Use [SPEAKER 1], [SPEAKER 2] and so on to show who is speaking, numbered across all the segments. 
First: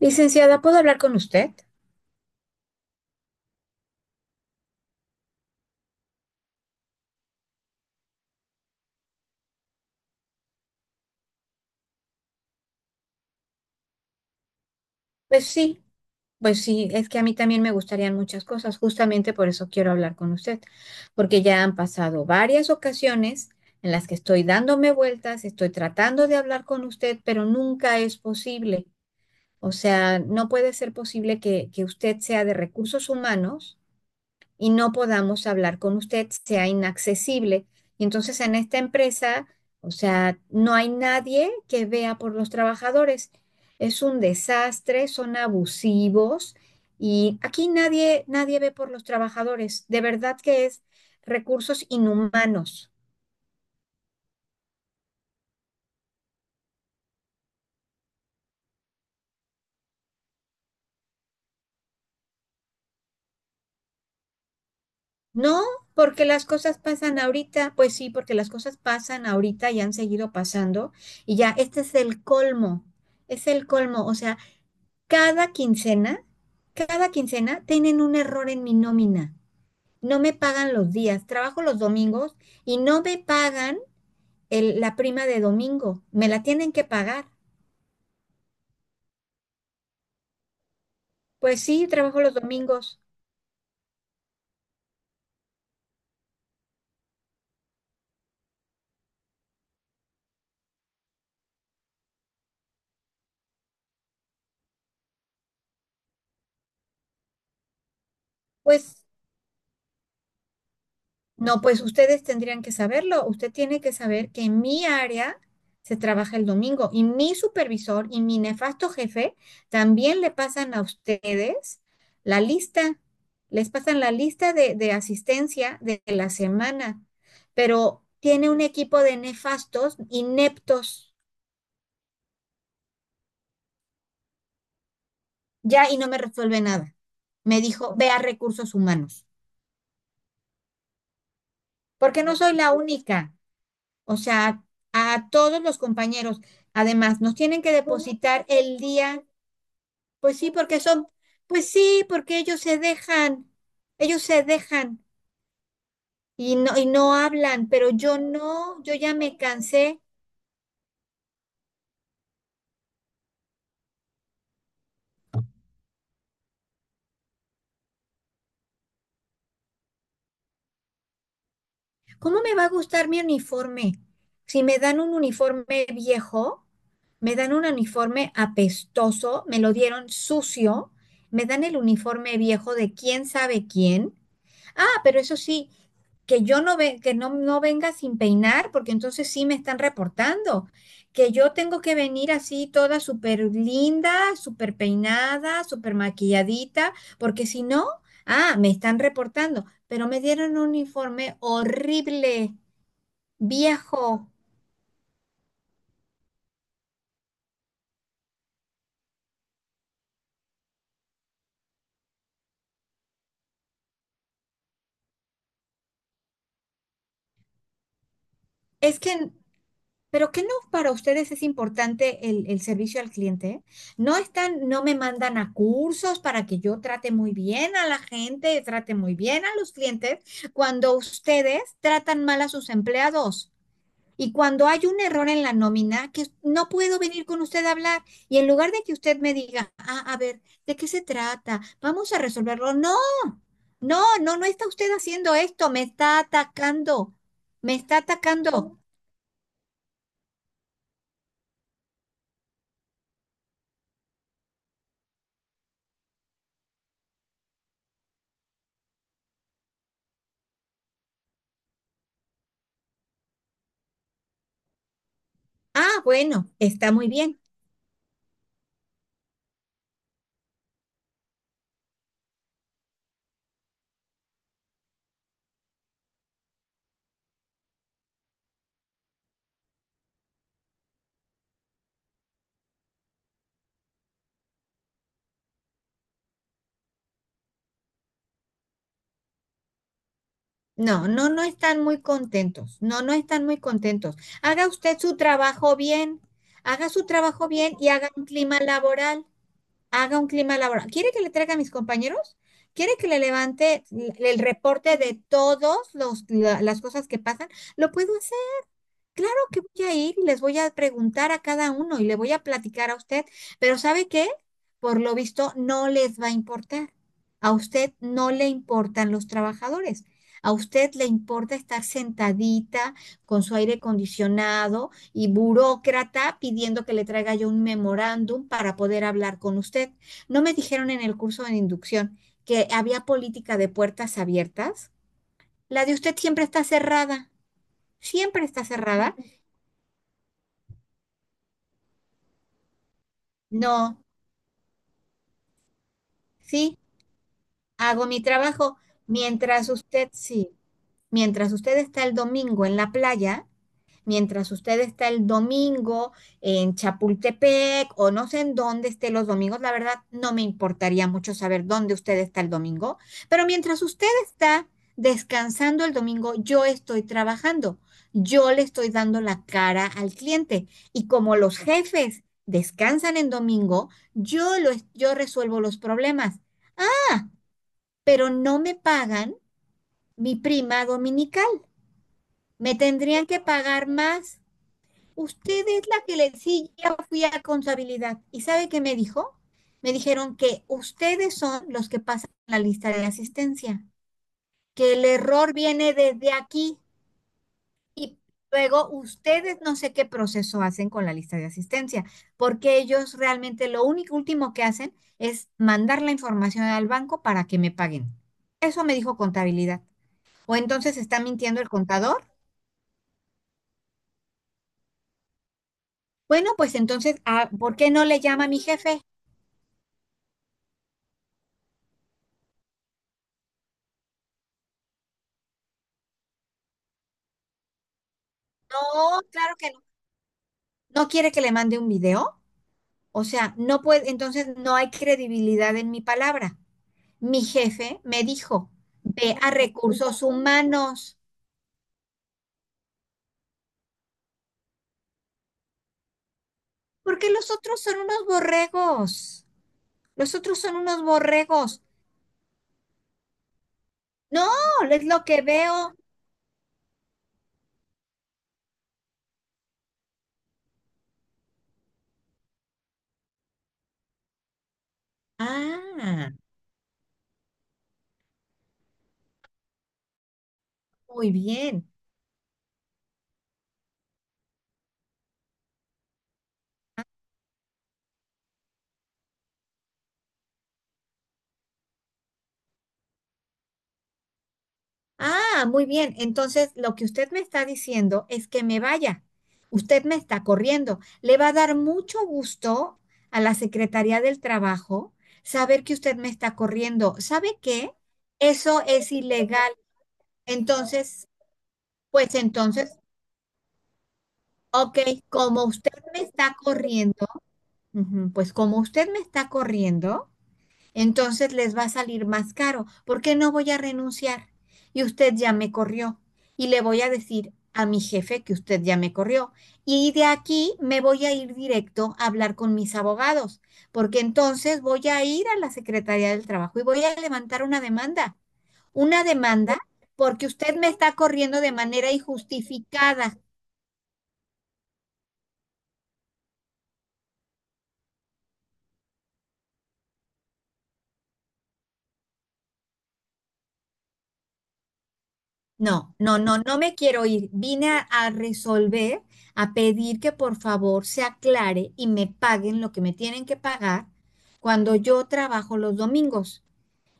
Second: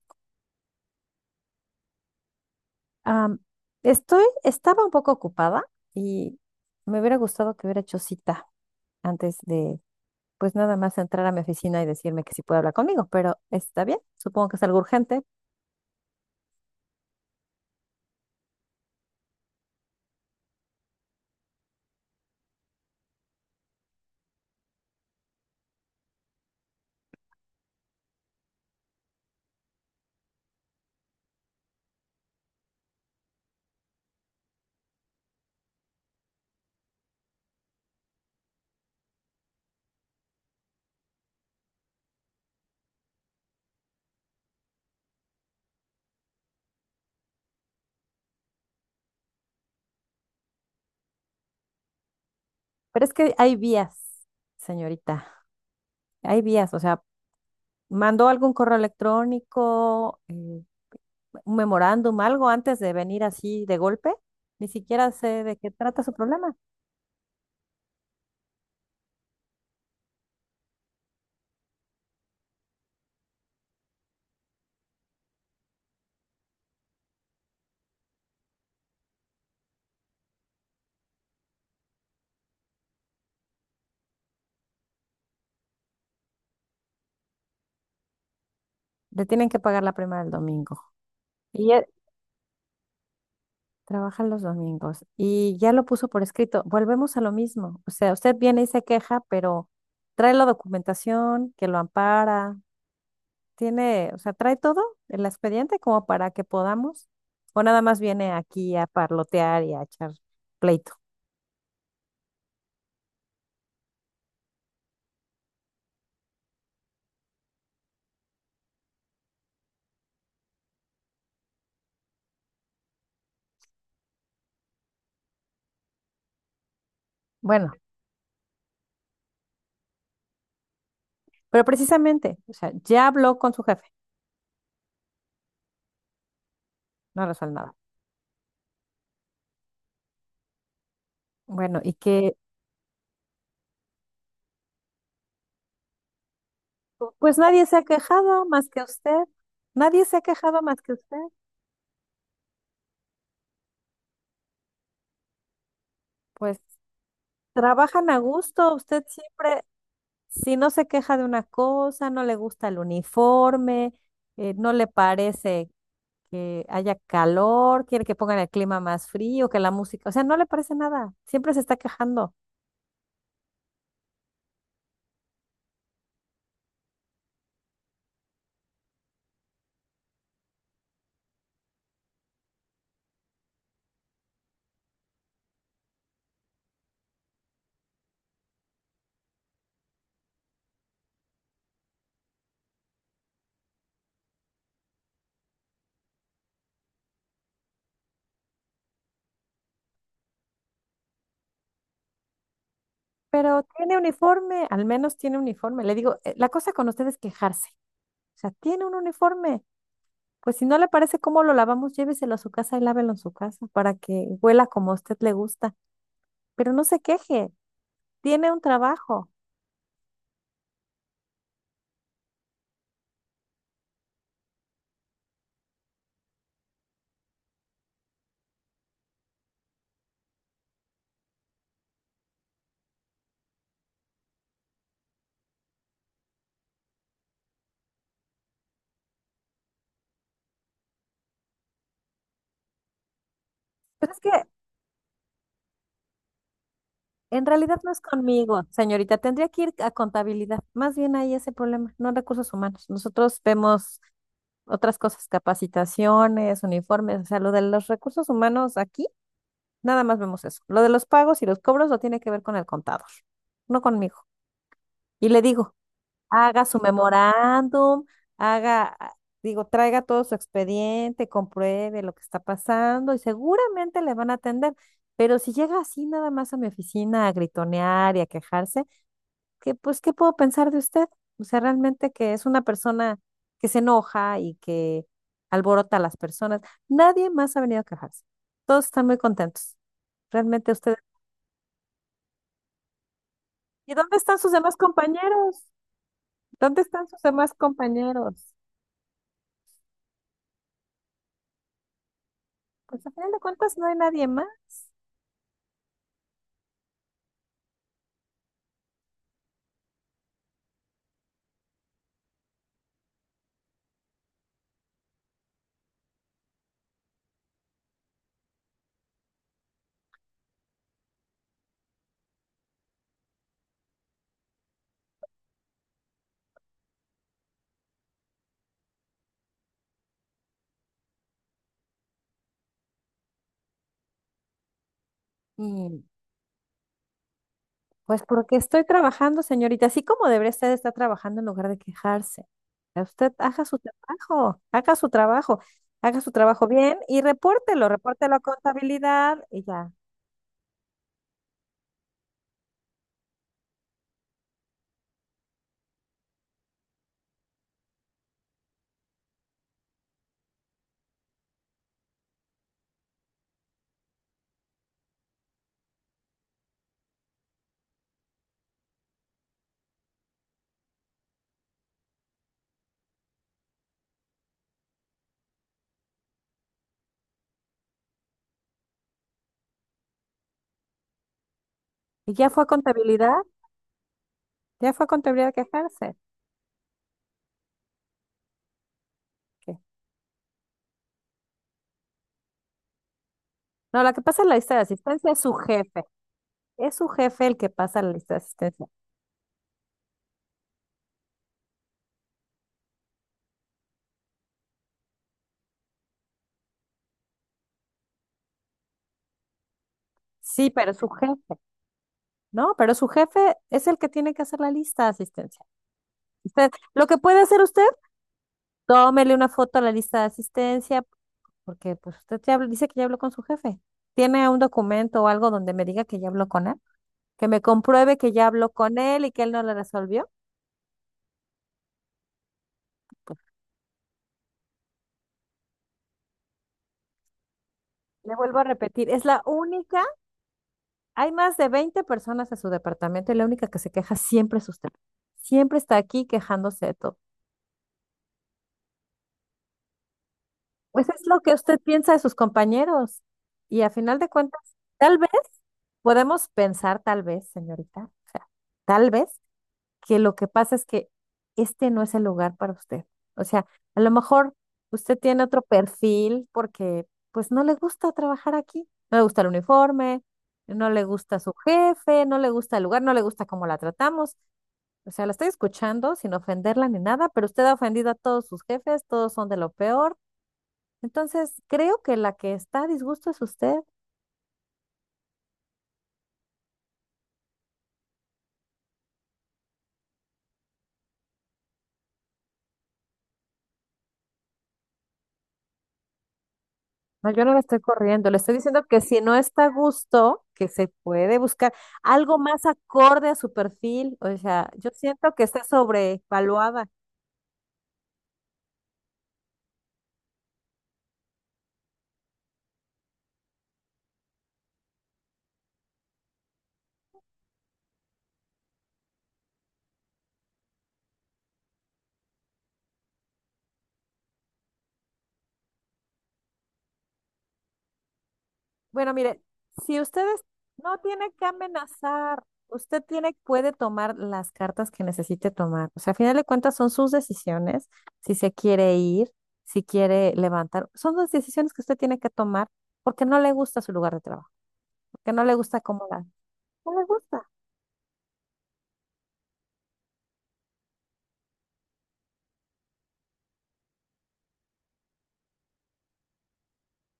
[SPEAKER 1] Licenciada, ¿puedo hablar con usted?
[SPEAKER 2] Am, Estaba un poco ocupada y me hubiera gustado que hubiera hecho cita antes de, pues nada más entrar a mi oficina y decirme que sí puede hablar conmigo, pero está bien, supongo que es algo urgente,
[SPEAKER 1] Pues sí, pues sí, es que a mí también me gustarían muchas cosas, justamente por eso quiero hablar con usted, porque ya han pasado varias ocasiones en las que estoy dándome vueltas, estoy tratando de hablar con usted, pero nunca es posible. O sea, no puede ser posible que usted sea de recursos humanos y no podamos hablar con usted, sea inaccesible. Y entonces en esta empresa, o sea, no hay nadie que vea por los trabajadores. Es un desastre, son abusivos y aquí nadie, nadie ve por los trabajadores. De verdad que es recursos inhumanos.
[SPEAKER 2] pero es que hay vías, señorita, hay vías, o sea, mandó algún correo electrónico, un memorándum, algo antes de venir así de golpe, ni siquiera sé de
[SPEAKER 1] No,
[SPEAKER 2] qué trata su
[SPEAKER 1] porque las
[SPEAKER 2] problema.
[SPEAKER 1] cosas pasan ahorita, pues sí, porque las cosas pasan ahorita y han seguido pasando y ya, este es el colmo, o sea, cada quincena, cada quincena tienen un error en mi nómina. No me pagan los días, trabajo los domingos y no me pagan la prima de domingo. Me la tienen que pagar.
[SPEAKER 2] Le tienen que pagar la prima del domingo.
[SPEAKER 1] Pues
[SPEAKER 2] Y
[SPEAKER 1] sí,
[SPEAKER 2] e-
[SPEAKER 1] trabajo los domingos.
[SPEAKER 2] Trabaja los domingos y ya lo puso por escrito. Volvemos a lo mismo. O sea, usted viene y se queja, pero trae la documentación que lo ampara, tiene, o sea, trae todo el expediente como para que podamos, o nada más viene aquí a
[SPEAKER 1] Pues
[SPEAKER 2] parlotear y a echar pleito.
[SPEAKER 1] no, pues ustedes tendrían que saberlo. Usted tiene que saber que en mi área se trabaja el domingo y mi supervisor y mi nefasto jefe también le pasan a ustedes la lista, les pasan la lista de asistencia de la semana,
[SPEAKER 2] Bueno,
[SPEAKER 1] pero tiene un equipo de nefastos, ineptos,
[SPEAKER 2] pero precisamente, o sea, ya habló con su jefe,
[SPEAKER 1] ya y no me resuelve nada.
[SPEAKER 2] no resuelve
[SPEAKER 1] Me
[SPEAKER 2] nada.
[SPEAKER 1] dijo, ve a recursos humanos,
[SPEAKER 2] Bueno, y
[SPEAKER 1] porque
[SPEAKER 2] que
[SPEAKER 1] no soy la única. O sea, a todos los compañeros. Además, nos
[SPEAKER 2] pues
[SPEAKER 1] tienen
[SPEAKER 2] nadie
[SPEAKER 1] que
[SPEAKER 2] se ha
[SPEAKER 1] depositar
[SPEAKER 2] quejado más
[SPEAKER 1] el
[SPEAKER 2] que usted.
[SPEAKER 1] día,
[SPEAKER 2] Nadie se ha
[SPEAKER 1] pues sí,
[SPEAKER 2] quejado más
[SPEAKER 1] porque
[SPEAKER 2] que
[SPEAKER 1] son,
[SPEAKER 2] usted.
[SPEAKER 1] pues sí, porque ellos se dejan
[SPEAKER 2] Pues
[SPEAKER 1] y no hablan, pero
[SPEAKER 2] trabajan a
[SPEAKER 1] yo
[SPEAKER 2] gusto,
[SPEAKER 1] no, yo
[SPEAKER 2] usted
[SPEAKER 1] ya me
[SPEAKER 2] siempre
[SPEAKER 1] cansé.
[SPEAKER 2] Si no se queja de una cosa, no le gusta el uniforme, no le parece que haya calor, quiere que pongan el clima más frío, que la música, o sea, no le parece nada, siempre se está quejando,
[SPEAKER 1] ¿Cómo me va a gustar mi uniforme? Si me dan un uniforme viejo, me dan un uniforme apestoso, me lo dieron sucio, me dan el uniforme viejo de quién sabe quién. Ah, pero eso sí, que yo no ve, que no, no venga sin peinar, porque entonces sí me están reportando. Que yo tengo que venir así toda súper linda, súper peinada, súper maquilladita, porque si no, ah, me están reportando. Pero me dieron un informe horrible,
[SPEAKER 2] pero tiene
[SPEAKER 1] viejo.
[SPEAKER 2] uniforme, al menos tiene uniforme. Le digo: la cosa con usted es quejarse, o sea, tiene un uniforme, pues si no le parece cómo lo lavamos, lléveselo a su casa y lávelo en su casa para que huela como a usted le gusta, pero no se queje, tiene un
[SPEAKER 1] Es
[SPEAKER 2] trabajo".
[SPEAKER 1] que pero ¿qué no para ustedes es importante el servicio al cliente? No están, no me mandan a cursos para que yo trate muy bien a la gente, trate muy bien a los clientes, cuando ustedes tratan mal a sus empleados. Y cuando hay un error en la nómina, que no puedo venir con usted a hablar. Y en lugar de que usted me diga, ah, a ver, ¿de qué se trata? Vamos a resolverlo. No, no,
[SPEAKER 2] Pero es que
[SPEAKER 1] no, no está usted haciendo esto, me está atacando,
[SPEAKER 2] En
[SPEAKER 1] me
[SPEAKER 2] realidad no
[SPEAKER 1] está
[SPEAKER 2] es conmigo,
[SPEAKER 1] atacando.
[SPEAKER 2] señorita. Tendría que ir a contabilidad. Más bien ahí ese problema, no en recursos humanos. Nosotros vemos otras cosas, capacitaciones, uniformes, o sea, lo de los recursos humanos aquí, nada más vemos eso. Lo de los pagos y los cobros lo tiene que ver con el contador, no conmigo. Y le digo,
[SPEAKER 1] Ah, bueno,
[SPEAKER 2] haga su
[SPEAKER 1] está muy bien.
[SPEAKER 2] memorándum, haga, ah, digo, traiga todo su expediente, compruebe lo que está pasando y seguramente le van a atender. Pero si llega así nada más a mi oficina a gritonear y a quejarse, que pues, ¿qué puedo pensar de usted? O sea, realmente que es una persona que se enoja y que alborota a las personas. Nadie más ha venido a quejarse. Todos están muy contentos. Realmente usted.
[SPEAKER 1] No, no, no están muy contentos. No, no están muy
[SPEAKER 2] ¿Y dónde
[SPEAKER 1] contentos.
[SPEAKER 2] están sus
[SPEAKER 1] Haga
[SPEAKER 2] demás
[SPEAKER 1] usted su
[SPEAKER 2] compañeros?
[SPEAKER 1] trabajo bien.
[SPEAKER 2] ¿Dónde
[SPEAKER 1] Haga
[SPEAKER 2] están
[SPEAKER 1] su
[SPEAKER 2] sus
[SPEAKER 1] trabajo
[SPEAKER 2] demás
[SPEAKER 1] bien y haga un
[SPEAKER 2] compañeros?
[SPEAKER 1] clima laboral. Haga un clima laboral. ¿Quiere que le traiga a mis compañeros? ¿Quiere
[SPEAKER 2] Pues
[SPEAKER 1] que
[SPEAKER 2] a
[SPEAKER 1] le
[SPEAKER 2] final de cuentas
[SPEAKER 1] levante
[SPEAKER 2] no hay nadie
[SPEAKER 1] el
[SPEAKER 2] más.
[SPEAKER 1] reporte de todas las cosas que pasan? Lo puedo. Claro que voy a ir y les voy a preguntar a cada uno y le voy a platicar a usted, pero ¿sabe qué? Por lo visto no les va a importar. A usted no le importan los trabajadores. A usted le importa estar sentadita con su aire acondicionado y burócrata pidiendo que le traiga yo un memorándum para poder hablar con usted. ¿No me dijeron en el curso de inducción que había política de puertas abiertas? La de
[SPEAKER 2] Mm,
[SPEAKER 1] usted siempre está cerrada.
[SPEAKER 2] Pues
[SPEAKER 1] Siempre
[SPEAKER 2] porque
[SPEAKER 1] está
[SPEAKER 2] estoy
[SPEAKER 1] cerrada.
[SPEAKER 2] trabajando, señorita, así como debería usted estar trabajando en lugar de quejarse. Usted haga su
[SPEAKER 1] No.
[SPEAKER 2] trabajo, haga su trabajo, haga su trabajo
[SPEAKER 1] Sí,
[SPEAKER 2] bien y repórtelo,
[SPEAKER 1] hago mi
[SPEAKER 2] repórtelo a
[SPEAKER 1] trabajo.
[SPEAKER 2] contabilidad y
[SPEAKER 1] Mientras
[SPEAKER 2] ya.
[SPEAKER 1] usted, sí, mientras usted está el domingo en la playa, mientras usted está el domingo en Chapultepec o no sé en dónde esté los domingos, la verdad no me importaría mucho saber dónde usted está el domingo, pero mientras usted está descansando el domingo, yo estoy trabajando. Yo le estoy dando la cara al cliente y como los jefes descansan en domingo, yo resuelvo los problemas pero no me pagan mi prima dominical.
[SPEAKER 2] Y ya fue a
[SPEAKER 1] Me tendrían
[SPEAKER 2] contabilidad,
[SPEAKER 1] que pagar más.
[SPEAKER 2] ya fue a contabilidad a
[SPEAKER 1] Usted es la
[SPEAKER 2] quejarse.
[SPEAKER 1] que le sí, ya fui a contabilidad. ¿Y sabe qué me dijo?
[SPEAKER 2] ¿Qué?
[SPEAKER 1] Me dijeron que ustedes son los que pasan la lista de asistencia,
[SPEAKER 2] No, la que pasa en la lista de
[SPEAKER 1] que el
[SPEAKER 2] asistencia es
[SPEAKER 1] error
[SPEAKER 2] su
[SPEAKER 1] viene
[SPEAKER 2] jefe.
[SPEAKER 1] desde aquí
[SPEAKER 2] Es su jefe el que pasa la
[SPEAKER 1] y
[SPEAKER 2] lista de asistencia.
[SPEAKER 1] luego ustedes no sé qué proceso hacen con la lista de asistencia, porque ellos realmente lo único último que hacen es mandar la información al banco para que me paguen. Eso me dijo contabilidad. O
[SPEAKER 2] Sí, pero
[SPEAKER 1] entonces
[SPEAKER 2] es su
[SPEAKER 1] está
[SPEAKER 2] jefe.
[SPEAKER 1] mintiendo el contador.
[SPEAKER 2] No, pero su jefe es el que tiene que hacer la lista de asistencia.
[SPEAKER 1] Bueno,
[SPEAKER 2] Usted,
[SPEAKER 1] pues
[SPEAKER 2] lo
[SPEAKER 1] entonces,
[SPEAKER 2] que puede
[SPEAKER 1] ah,
[SPEAKER 2] hacer
[SPEAKER 1] ¿por
[SPEAKER 2] usted,
[SPEAKER 1] qué no le llama a mi jefe?
[SPEAKER 2] tómele una foto a la lista de asistencia. Porque pues dice que ya habló con su jefe. ¿Tiene un documento o algo donde me diga que ya habló con él? Que me compruebe que ya habló con
[SPEAKER 1] No,
[SPEAKER 2] él y que él
[SPEAKER 1] claro
[SPEAKER 2] no
[SPEAKER 1] que
[SPEAKER 2] lo
[SPEAKER 1] no.
[SPEAKER 2] resolvió.
[SPEAKER 1] ¿No quiere que le mande un video? O
[SPEAKER 2] Pues,
[SPEAKER 1] sea, no puede, entonces no hay credibilidad en mi palabra. Mi jefe me
[SPEAKER 2] le vuelvo a
[SPEAKER 1] dijo,
[SPEAKER 2] repetir, es
[SPEAKER 1] ve
[SPEAKER 2] la
[SPEAKER 1] a
[SPEAKER 2] única,
[SPEAKER 1] recursos humanos,
[SPEAKER 2] hay más de 20 personas en su departamento y la única que se queja siempre es usted. Siempre está aquí quejándose de todo.
[SPEAKER 1] porque los otros son unos borregos. Los otros son unos
[SPEAKER 2] Pues es lo que usted
[SPEAKER 1] borregos.
[SPEAKER 2] piensa de sus compañeros. Y a final de
[SPEAKER 1] No,
[SPEAKER 2] cuentas,
[SPEAKER 1] es
[SPEAKER 2] tal
[SPEAKER 1] lo
[SPEAKER 2] vez
[SPEAKER 1] que veo.
[SPEAKER 2] podemos pensar, tal vez, señorita, o sea, tal vez que lo que pasa es que este no es el lugar para usted. O sea, a lo mejor usted tiene otro
[SPEAKER 1] Ah,
[SPEAKER 2] perfil porque pues no le gusta trabajar aquí, no le gusta el uniforme, no le
[SPEAKER 1] muy
[SPEAKER 2] gusta su
[SPEAKER 1] bien.
[SPEAKER 2] jefe, no le gusta el lugar, no le gusta cómo la tratamos. O sea, la estoy escuchando sin ofenderla ni nada, pero usted ha ofendido a todos sus jefes, todos son de lo peor. Entonces, creo que la que está a disgusto es usted.
[SPEAKER 1] Ah, muy bien. Entonces, lo que usted me está diciendo es que me vaya. Usted me está corriendo. Le va a dar mucho gusto a la Secretaría del Trabajo saber que usted me está corriendo.
[SPEAKER 2] No, yo no
[SPEAKER 1] ¿Sabe
[SPEAKER 2] la estoy
[SPEAKER 1] qué?
[SPEAKER 2] corriendo, le estoy
[SPEAKER 1] Eso
[SPEAKER 2] diciendo que
[SPEAKER 1] es
[SPEAKER 2] si no está a
[SPEAKER 1] ilegal.
[SPEAKER 2] gusto, que se
[SPEAKER 1] Entonces,
[SPEAKER 2] puede buscar
[SPEAKER 1] pues
[SPEAKER 2] algo más
[SPEAKER 1] entonces,
[SPEAKER 2] acorde a su perfil. O sea, yo
[SPEAKER 1] ok,
[SPEAKER 2] siento que está
[SPEAKER 1] como usted me está
[SPEAKER 2] sobrevaluada.
[SPEAKER 1] corriendo, ujú, pues como usted me está corriendo, entonces les va a salir más caro. ¿Por qué no voy a renunciar? Y usted ya me corrió. Y le voy a decir a mi jefe que usted ya me corrió. Y de aquí me voy a ir directo a hablar con mis abogados, porque entonces voy a ir a la Secretaría del Trabajo y voy a levantar una demanda.
[SPEAKER 2] Bueno,
[SPEAKER 1] Una
[SPEAKER 2] mire,
[SPEAKER 1] demanda
[SPEAKER 2] si ustedes
[SPEAKER 1] porque usted me
[SPEAKER 2] no
[SPEAKER 1] está
[SPEAKER 2] tiene que
[SPEAKER 1] corriendo de manera
[SPEAKER 2] amenazar, usted tiene,
[SPEAKER 1] injustificada.
[SPEAKER 2] puede tomar las cartas que necesite tomar. O sea, a final de cuentas son sus decisiones, si se quiere ir, si quiere levantar, son las decisiones que usted tiene que tomar porque no le gusta su lugar de trabajo, porque no le gusta cómo
[SPEAKER 1] No,
[SPEAKER 2] la,
[SPEAKER 1] no, no, no me
[SPEAKER 2] no le
[SPEAKER 1] quiero
[SPEAKER 2] gusta.
[SPEAKER 1] ir. Vine a resolver, a pedir que por favor se aclare y me paguen lo que me tienen que pagar cuando yo trabajo los domingos.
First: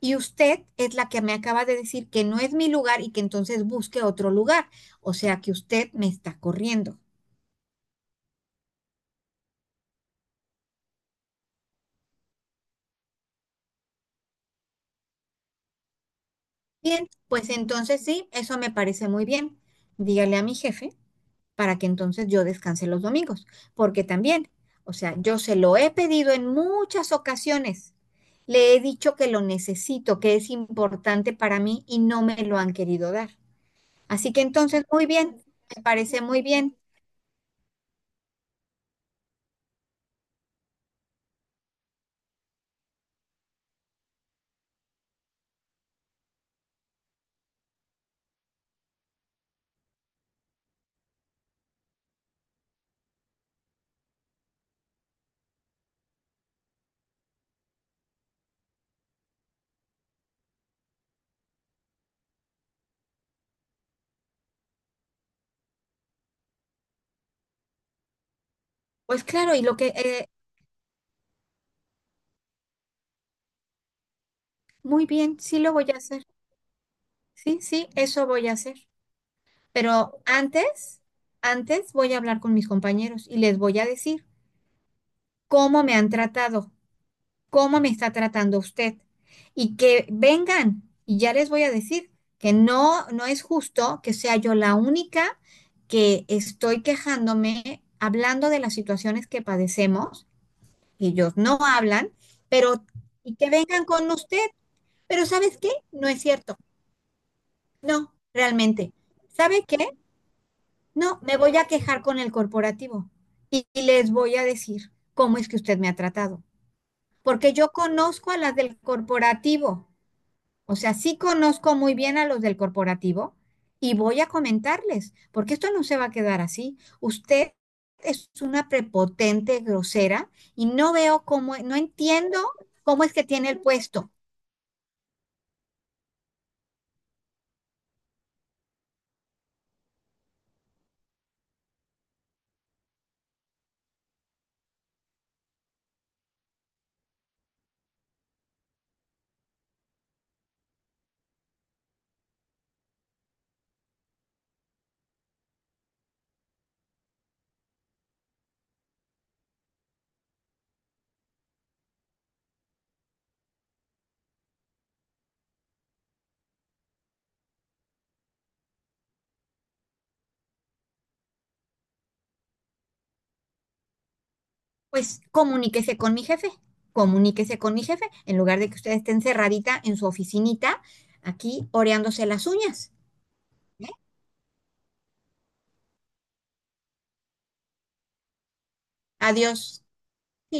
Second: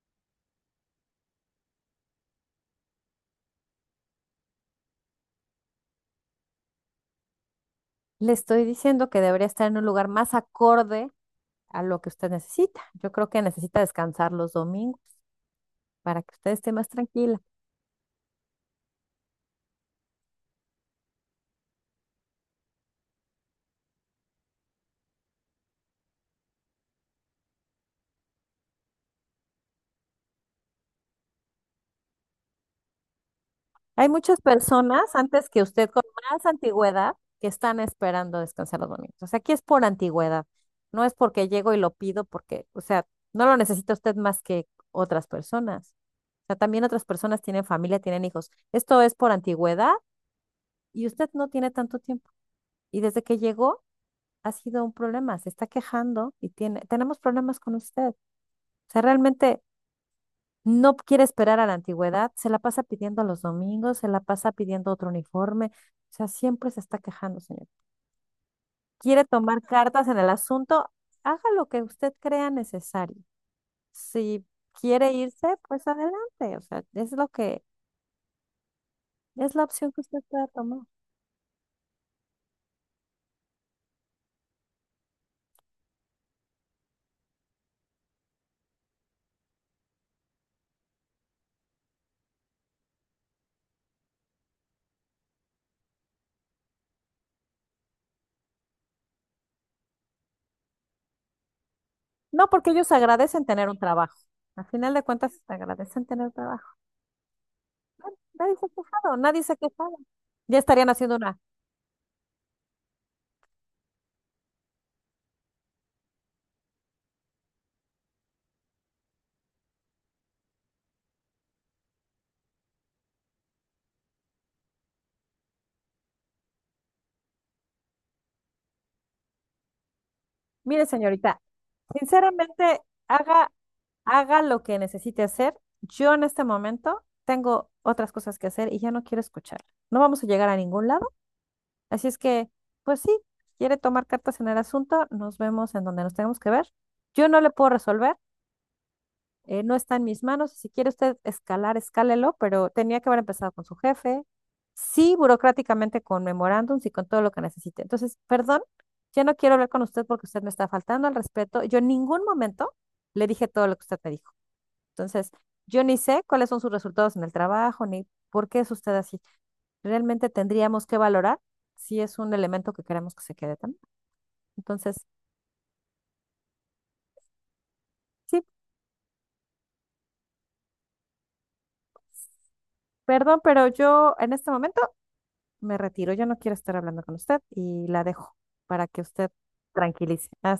[SPEAKER 1] Y usted es la que me acaba de decir que no es mi lugar y que entonces busque otro lugar. O sea que usted me está corriendo.
[SPEAKER 2] Le estoy diciendo que debería estar en un lugar más acorde a lo que usted necesita. Yo creo que necesita descansar los domingos para que usted esté más
[SPEAKER 1] Bien,
[SPEAKER 2] tranquila.
[SPEAKER 1] pues entonces sí, eso me parece muy bien. Dígale a mi jefe para que entonces yo descanse los domingos, porque también, o sea, yo se lo he pedido en muchas ocasiones, le he dicho que lo necesito, que es importante para mí y no me lo han querido dar.
[SPEAKER 2] Hay
[SPEAKER 1] Así
[SPEAKER 2] muchas
[SPEAKER 1] que entonces, muy
[SPEAKER 2] personas
[SPEAKER 1] bien,
[SPEAKER 2] antes que
[SPEAKER 1] me
[SPEAKER 2] usted con
[SPEAKER 1] parece muy
[SPEAKER 2] más
[SPEAKER 1] bien.
[SPEAKER 2] antigüedad que están esperando descansar los domingos. O sea, aquí es por antigüedad. No es porque llego y lo pido porque, o sea, no lo necesita usted más que otras personas. O sea, también otras personas tienen familia, tienen hijos. Esto es por antigüedad y usted no tiene tanto tiempo. Y desde que llegó, ha sido un problema, se está quejando y tiene, tenemos problemas con usted. O sea, realmente no quiere esperar a la antigüedad, se la pasa pidiendo los domingos, se la pasa pidiendo otro uniforme, o sea, siempre se está quejando, señor. Quiere
[SPEAKER 1] Pues claro,
[SPEAKER 2] tomar
[SPEAKER 1] y lo que,
[SPEAKER 2] cartas en el asunto, haga lo que usted crea necesario. Si
[SPEAKER 1] muy
[SPEAKER 2] quiere
[SPEAKER 1] bien,
[SPEAKER 2] irse,
[SPEAKER 1] sí lo
[SPEAKER 2] pues
[SPEAKER 1] voy a hacer,
[SPEAKER 2] adelante, o sea, es lo
[SPEAKER 1] sí,
[SPEAKER 2] que,
[SPEAKER 1] sí, eso voy a hacer.
[SPEAKER 2] es la opción que
[SPEAKER 1] Pero
[SPEAKER 2] usted pueda tomar.
[SPEAKER 1] antes, antes voy a hablar con mis compañeros y les voy a decir cómo me han tratado, cómo me está tratando usted. Y que vengan, y ya les voy a decir que no, no es justo que sea yo la única que estoy quejándome, hablando de las situaciones que padecemos, ellos no hablan,
[SPEAKER 2] No, porque
[SPEAKER 1] pero
[SPEAKER 2] ellos
[SPEAKER 1] y
[SPEAKER 2] agradecen
[SPEAKER 1] que
[SPEAKER 2] tener un
[SPEAKER 1] vengan con
[SPEAKER 2] trabajo.
[SPEAKER 1] usted,
[SPEAKER 2] Al final de
[SPEAKER 1] pero
[SPEAKER 2] cuentas,
[SPEAKER 1] ¿sabes qué?
[SPEAKER 2] agradecen
[SPEAKER 1] No es
[SPEAKER 2] tener
[SPEAKER 1] cierto,
[SPEAKER 2] trabajo.
[SPEAKER 1] no,
[SPEAKER 2] Nadie se ha
[SPEAKER 1] realmente.
[SPEAKER 2] quejado, nadie se ha
[SPEAKER 1] ¿Sabe qué?
[SPEAKER 2] quejado. Ya estarían haciendo
[SPEAKER 1] No, me
[SPEAKER 2] una.
[SPEAKER 1] voy a quejar con el corporativo y les voy a decir cómo es que usted me ha tratado, porque yo conozco a las del corporativo. O sea, sí conozco muy bien a los del corporativo y voy a comentarles, porque esto no se va a quedar así. Usted es una prepotente, grosera, y
[SPEAKER 2] Mire,
[SPEAKER 1] no veo
[SPEAKER 2] señorita,
[SPEAKER 1] cómo, no entiendo
[SPEAKER 2] sinceramente,
[SPEAKER 1] cómo es que tiene
[SPEAKER 2] haga,
[SPEAKER 1] el puesto.
[SPEAKER 2] haga lo que necesite hacer. Yo en este momento tengo otras cosas que hacer y ya no quiero escuchar. No vamos a llegar a ningún lado. Así es que, pues sí, quiere tomar cartas en el asunto, nos vemos en donde nos tenemos que ver. Yo no le puedo resolver, no está en mis manos. Si quiere usted escalar, escálelo, pero tenía que haber empezado con su jefe, sí, burocráticamente con memorándums y con todo lo que necesite. Entonces, perdón, ya no quiero hablar con usted porque usted me está faltando al respeto. Yo en ningún momento le dije todo lo que usted me dijo. Entonces, yo ni sé cuáles son sus resultados en el trabajo, ni por qué es usted así. Realmente tendríamos que valorar si es un elemento que queremos que se quede también. Entonces,
[SPEAKER 1] Pues comuníquese con mi jefe, comuníquese con mi jefe, en
[SPEAKER 2] sí,
[SPEAKER 1] lugar de que usted esté encerradita en su oficinita, aquí oreándose las uñas.
[SPEAKER 2] perdón, pero
[SPEAKER 1] ¿Eh?
[SPEAKER 2] yo en este momento me retiro, yo no quiero estar hablando con usted y la dejo para que usted
[SPEAKER 1] Adiós.
[SPEAKER 2] tranquilice. Hasta